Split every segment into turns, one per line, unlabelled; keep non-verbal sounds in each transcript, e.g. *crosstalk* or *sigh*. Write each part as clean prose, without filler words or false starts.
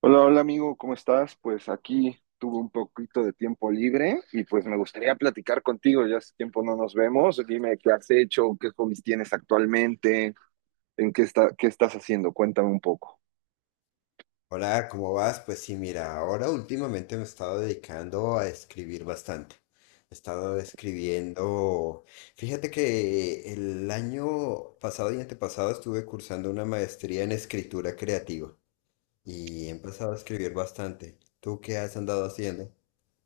Hola, hola amigo, ¿cómo estás? Pues aquí tuve un poquito de tiempo libre y pues me gustaría platicar contigo, ya hace tiempo no nos vemos, dime qué has hecho, qué hobbies tienes actualmente, qué estás haciendo, cuéntame un poco.
Hola, ¿cómo vas? Pues sí, mira, ahora últimamente me he estado dedicando a escribir bastante. He estado escribiendo. Fíjate que el año pasado y antepasado estuve cursando una maestría en escritura creativa y he empezado a escribir bastante. ¿Tú qué has andado haciendo?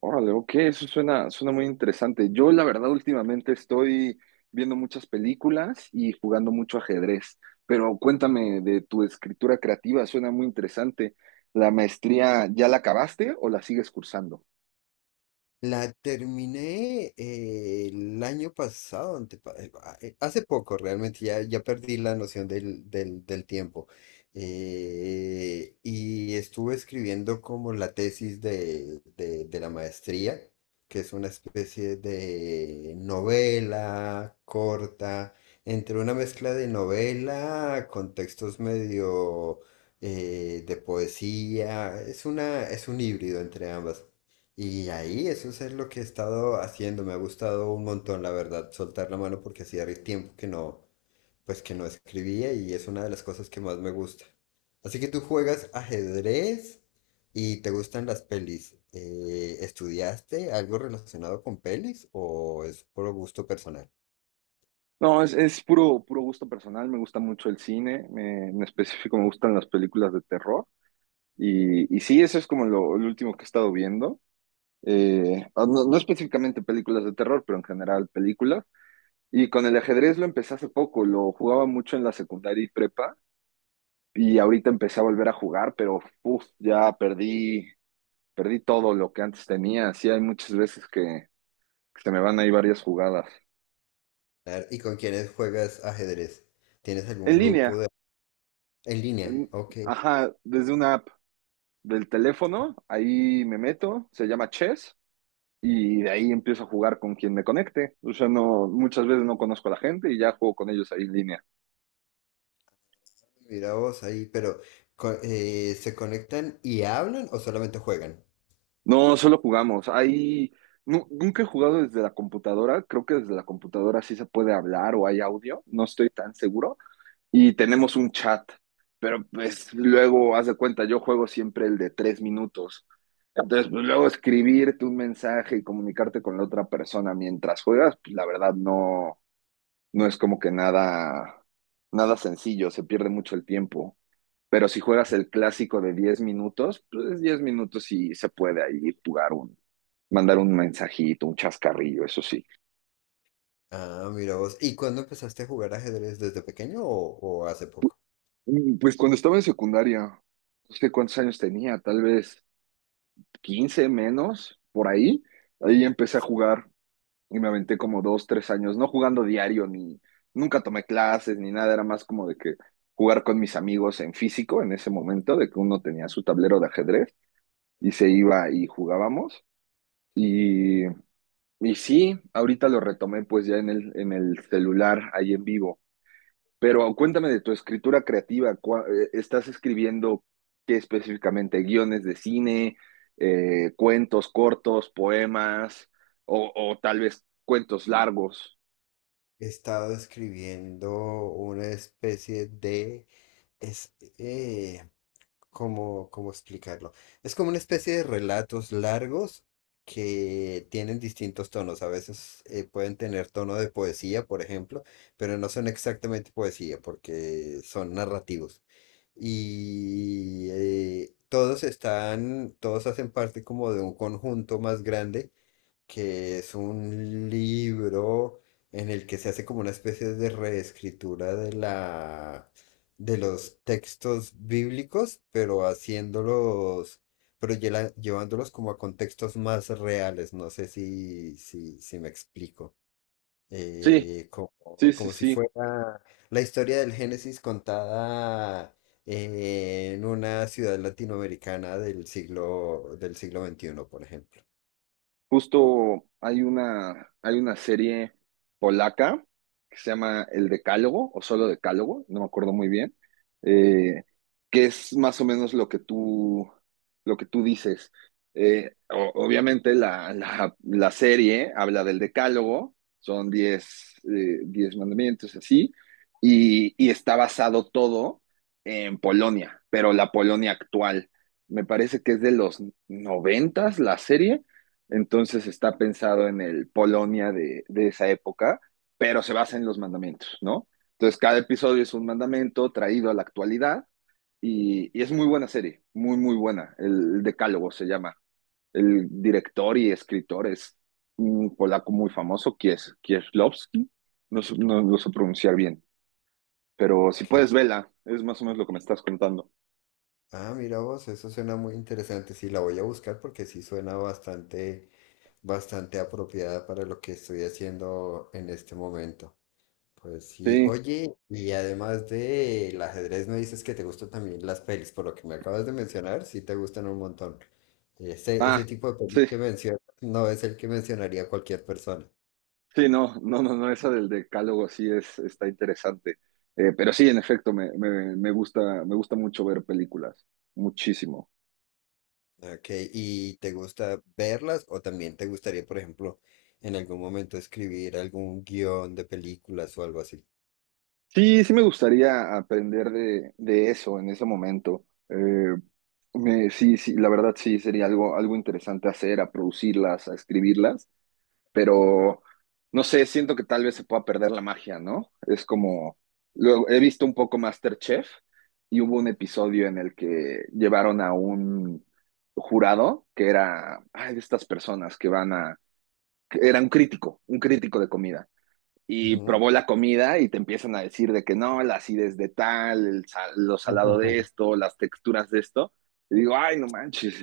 Órale, ok, eso suena, suena muy interesante. Yo la verdad últimamente estoy viendo muchas películas y jugando mucho ajedrez, pero cuéntame de tu escritura creativa, suena muy interesante. ¿La maestría ya la acabaste o la sigues cursando?
La terminé el año pasado, hace poco realmente, ya, ya perdí la noción del tiempo. Y estuve escribiendo como la tesis de la maestría, que es una especie de novela corta, entre una mezcla de novela con textos medio de poesía. Es un híbrido entre ambas. Y ahí, eso es lo que he estado haciendo, me ha gustado un montón, la verdad, soltar la mano porque tiempo que no, pues que no escribía y es una de las cosas que más me gusta. Así que tú juegas ajedrez y te gustan las pelis. ¿estudiaste algo relacionado con pelis o es por gusto personal?
No, es puro, puro gusto personal, me gusta mucho el cine, en específico me gustan las películas de terror y sí, eso es como lo último que he estado viendo. No, no específicamente películas de terror, pero en general películas. Y con el ajedrez lo empecé hace poco, lo jugaba mucho en la secundaria y prepa y ahorita empecé a volver a jugar, pero uf, ya perdí, perdí todo lo que antes tenía, sí hay muchas veces que se me van ahí varias jugadas.
A ver, ¿y con quiénes juegas ajedrez? ¿Tienes algún
En
grupo
línea,
de... en línea?
en-
Ok,
ajá, desde una app del teléfono, ahí me meto, se llama Chess, y de ahí empiezo a jugar con quien me conecte. O sea, no, muchas veces no conozco a la gente y ya juego con ellos ahí en línea.
mira vos ahí, pero ¿se conectan y hablan o solamente juegan?
No, solo jugamos. Ahí nunca he jugado desde la computadora. Creo que desde la computadora sí se puede hablar o hay audio, no estoy tan seguro. Y tenemos un chat, pero pues luego, haz de cuenta, yo juego siempre el de tres minutos. Entonces, pues, luego escribirte un mensaje y comunicarte con la otra persona mientras juegas, pues la verdad no es como que nada, nada sencillo, se pierde mucho el tiempo. Pero si juegas el clásico de 10 minutos, pues 10 minutos y se puede ahí mandar un mensajito, un chascarrillo, eso sí.
Ah, mira vos. ¿Y cuándo empezaste a jugar ajedrez? ¿Desde pequeño o hace poco?
Pues cuando estaba en secundaria, no sé cuántos años tenía, tal vez 15 menos, por ahí, ahí empecé a jugar y me aventé como dos, tres años, no jugando diario, ni nunca tomé clases, ni nada, era más como de que jugar con mis amigos en físico en ese momento, de que uno tenía su tablero de ajedrez y se iba y jugábamos. Y, y sí, ahorita lo retomé pues ya en el celular, ahí en vivo. Pero cuéntame de tu escritura creativa. ¿Estás escribiendo qué específicamente? ¿Guiones de cine, cuentos cortos, poemas o tal vez cuentos largos?
He estado escribiendo una especie de... Es, eh, ¿cómo, cómo explicarlo? Es como una especie de relatos largos que tienen distintos tonos. A veces pueden tener tono de poesía, por ejemplo, pero no son exactamente poesía porque son narrativos. Y todos hacen parte como de un conjunto más grande que es un libro en el que se hace como una especie de reescritura de la de los textos bíblicos, pero haciéndolos, pero llevándolos como a contextos más reales. No sé si me explico.
Sí,
Como,
sí, sí,
como si
sí.
fuera la historia del Génesis contada en una ciudad latinoamericana del siglo XXI por ejemplo.
Justo hay una serie polaca que se llama El Decálogo o solo Decálogo, no me acuerdo muy bien, eh, que es más o menos lo que tú dices. Obviamente la serie habla del Decálogo, son 10 10 mandamientos así, y está basado todo en Polonia, pero la Polonia actual. Me parece que es de los noventas la serie, entonces está pensado en el Polonia de esa época, pero se basa en los mandamientos, ¿no? Entonces cada episodio es un mandamento traído a la actualidad y es muy buena serie, muy, muy buena. Decálogo se llama. El director y escritor es un polaco muy famoso, Kieślowski. No lo sé pronunciar bien, pero si
Ok.
puedes, vela. Es más o menos lo que me estás contando.
Ah, mira vos, eso suena muy interesante. Sí, la voy a buscar porque sí suena bastante, bastante apropiada para lo que estoy haciendo en este momento. Pues sí,
Sí.
oye, y además del ajedrez, me dices que te gustan también las pelis, por lo que me acabas de mencionar, sí te gustan un montón. Ese
Ah,
tipo de pelis
sí.
que mencionas no es el que mencionaría cualquier persona.
Sí, no, no, no, no, esa del decálogo sí es, está interesante. Pero sí, en efecto, me gusta, me gusta mucho ver películas, muchísimo.
Ok, ¿y te gusta verlas o también te gustaría, por ejemplo, en algún momento escribir algún guión de películas o algo así?
Sí, sí me gustaría aprender de eso en ese momento. Sí, sí, la verdad sí, sería algo, algo interesante hacer, a producirlas, a escribirlas. Pero no sé, siento que tal vez se pueda perder la magia, ¿no? Es como, luego he visto un poco MasterChef y hubo un episodio en el que llevaron a un jurado que era, ay, de estas personas que van a, que era un crítico de comida. Y
Ujú.
probó la comida y te empiezan a decir de que no, la acidez de tal, lo salado de
Ujú. *laughs*
esto, las texturas de esto. Y digo, ay, no manches,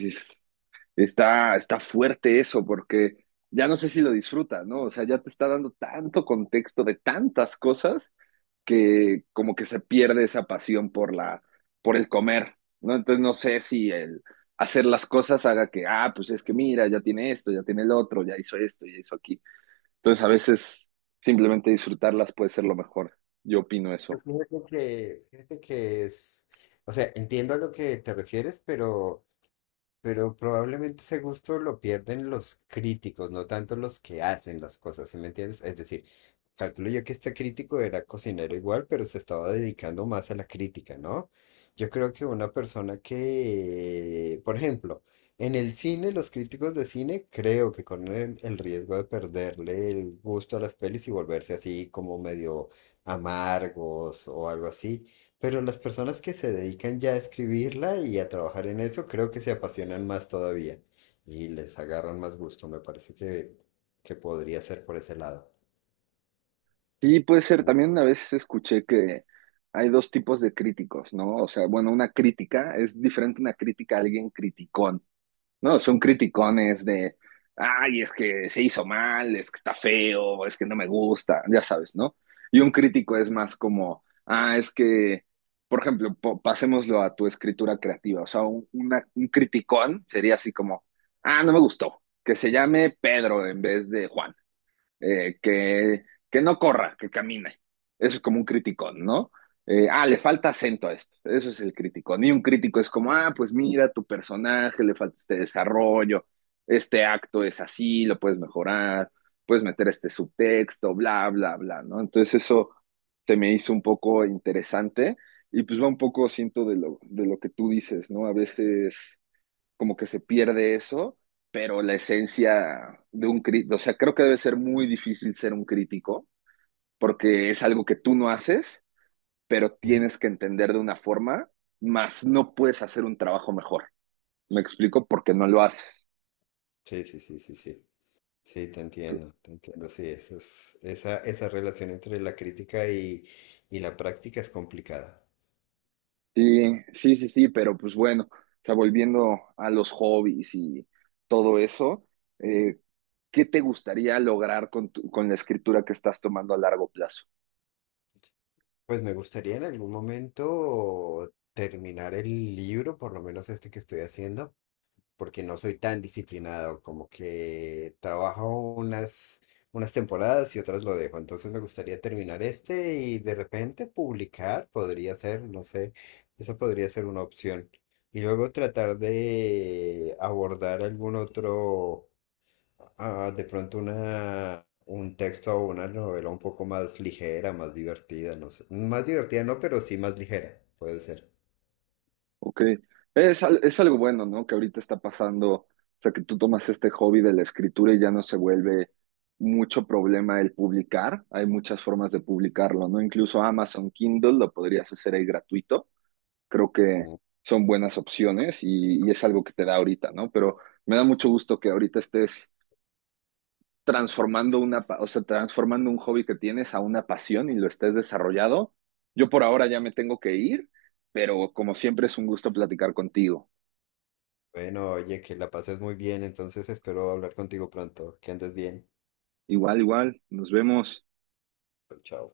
está, está fuerte eso porque ya no sé si lo disfruta, ¿no? O sea, ya te está dando tanto contexto de tantas cosas que como que se pierde esa pasión por la, por el comer, ¿no? Entonces no sé si el hacer las cosas haga que, ah, pues es que mira, ya tiene esto, ya tiene el otro, ya hizo esto, ya hizo aquí. Entonces a veces simplemente disfrutarlas puede ser lo mejor. Yo opino
Yo
eso.
fíjate que es, o sea, entiendo a lo que te refieres, pero probablemente ese gusto lo pierden los críticos, no tanto los que hacen las cosas, ¿sí me entiendes? Es decir, calculo yo que este crítico era cocinero igual, pero se estaba dedicando más a la crítica, ¿no? Yo creo que una persona que, por ejemplo, en el cine, los críticos de cine creo que corren el riesgo de perderle el gusto a las pelis y volverse así como medio amargos o algo así. Pero las personas que se dedican ya a escribirla y a trabajar en eso, creo que se apasionan más todavía y les agarran más gusto. Me parece que podría ser por ese lado.
Sí, puede ser. También una vez escuché que hay dos tipos de críticos, ¿no? O sea, bueno, una crítica es diferente a una crítica a alguien criticón, ¿no? Son criticones de, ay, es que se hizo mal, es que está feo, es que no me gusta, ya sabes, ¿no? Y un crítico es más como, ah, es que, por ejemplo, pasémoslo a tu escritura creativa. O sea, un criticón sería así como, ah, no me gustó, que se llame Pedro en vez de Juan, eh, que, que no corra, que camine. Eso es como un criticón, ¿no? Le falta acento a esto. Eso es el criticón. Y un crítico es como, ah, pues mira, tu personaje, le falta este desarrollo, este acto es así, lo puedes mejorar, puedes meter este subtexto, bla, bla, bla, ¿no? Entonces eso se me hizo un poco interesante y pues va un poco, siento, de lo que tú dices, ¿no? A veces como que se pierde eso, pero la esencia de un crítico, o sea, creo que debe ser muy difícil ser un crítico, porque es algo que tú no haces, pero
Ujú.
tienes que entender de una forma, más no puedes hacer un trabajo mejor. Me explico porque no lo haces.
Sí, sí, sí, sí, sí. Sí, te entiendo, te entiendo. Sí, eso es, esa relación entre la crítica y la práctica es complicada.
Sí, sí, sí, sí, pero pues bueno, o sea, volviendo a los hobbies y todo eso, eh, ¿qué te gustaría lograr con, con la escritura que estás tomando a largo plazo?
Pues me gustaría en algún momento terminar el libro, por lo menos este que estoy haciendo porque no soy tan disciplinado, como que trabajo unas, unas temporadas y otras lo dejo. Entonces me gustaría terminar este y de repente publicar, podría ser, no sé, esa podría ser una opción. Y luego tratar de abordar algún otro, ah, de pronto una, un texto o una novela un poco más ligera, más divertida, no sé. Más divertida no, pero sí más ligera, puede ser.
Ok. Es, es algo bueno, ¿no? Que ahorita está pasando, o sea, que tú tomas este hobby de la escritura y ya no se vuelve mucho problema el publicar. Hay muchas formas de publicarlo, ¿no? Incluso Amazon Kindle lo podrías hacer ahí gratuito. Creo que son buenas opciones y es algo que te da ahorita, ¿no? Pero me da mucho gusto que ahorita estés transformando una, o sea, transformando un hobby que tienes a una pasión y lo estés desarrollado. Yo por ahora ya me tengo que ir, pero como siempre es un gusto platicar contigo.
Bueno, oye, que la pases muy bien, entonces espero hablar contigo pronto. Que andes bien.
Igual, igual, nos vemos.
Chao.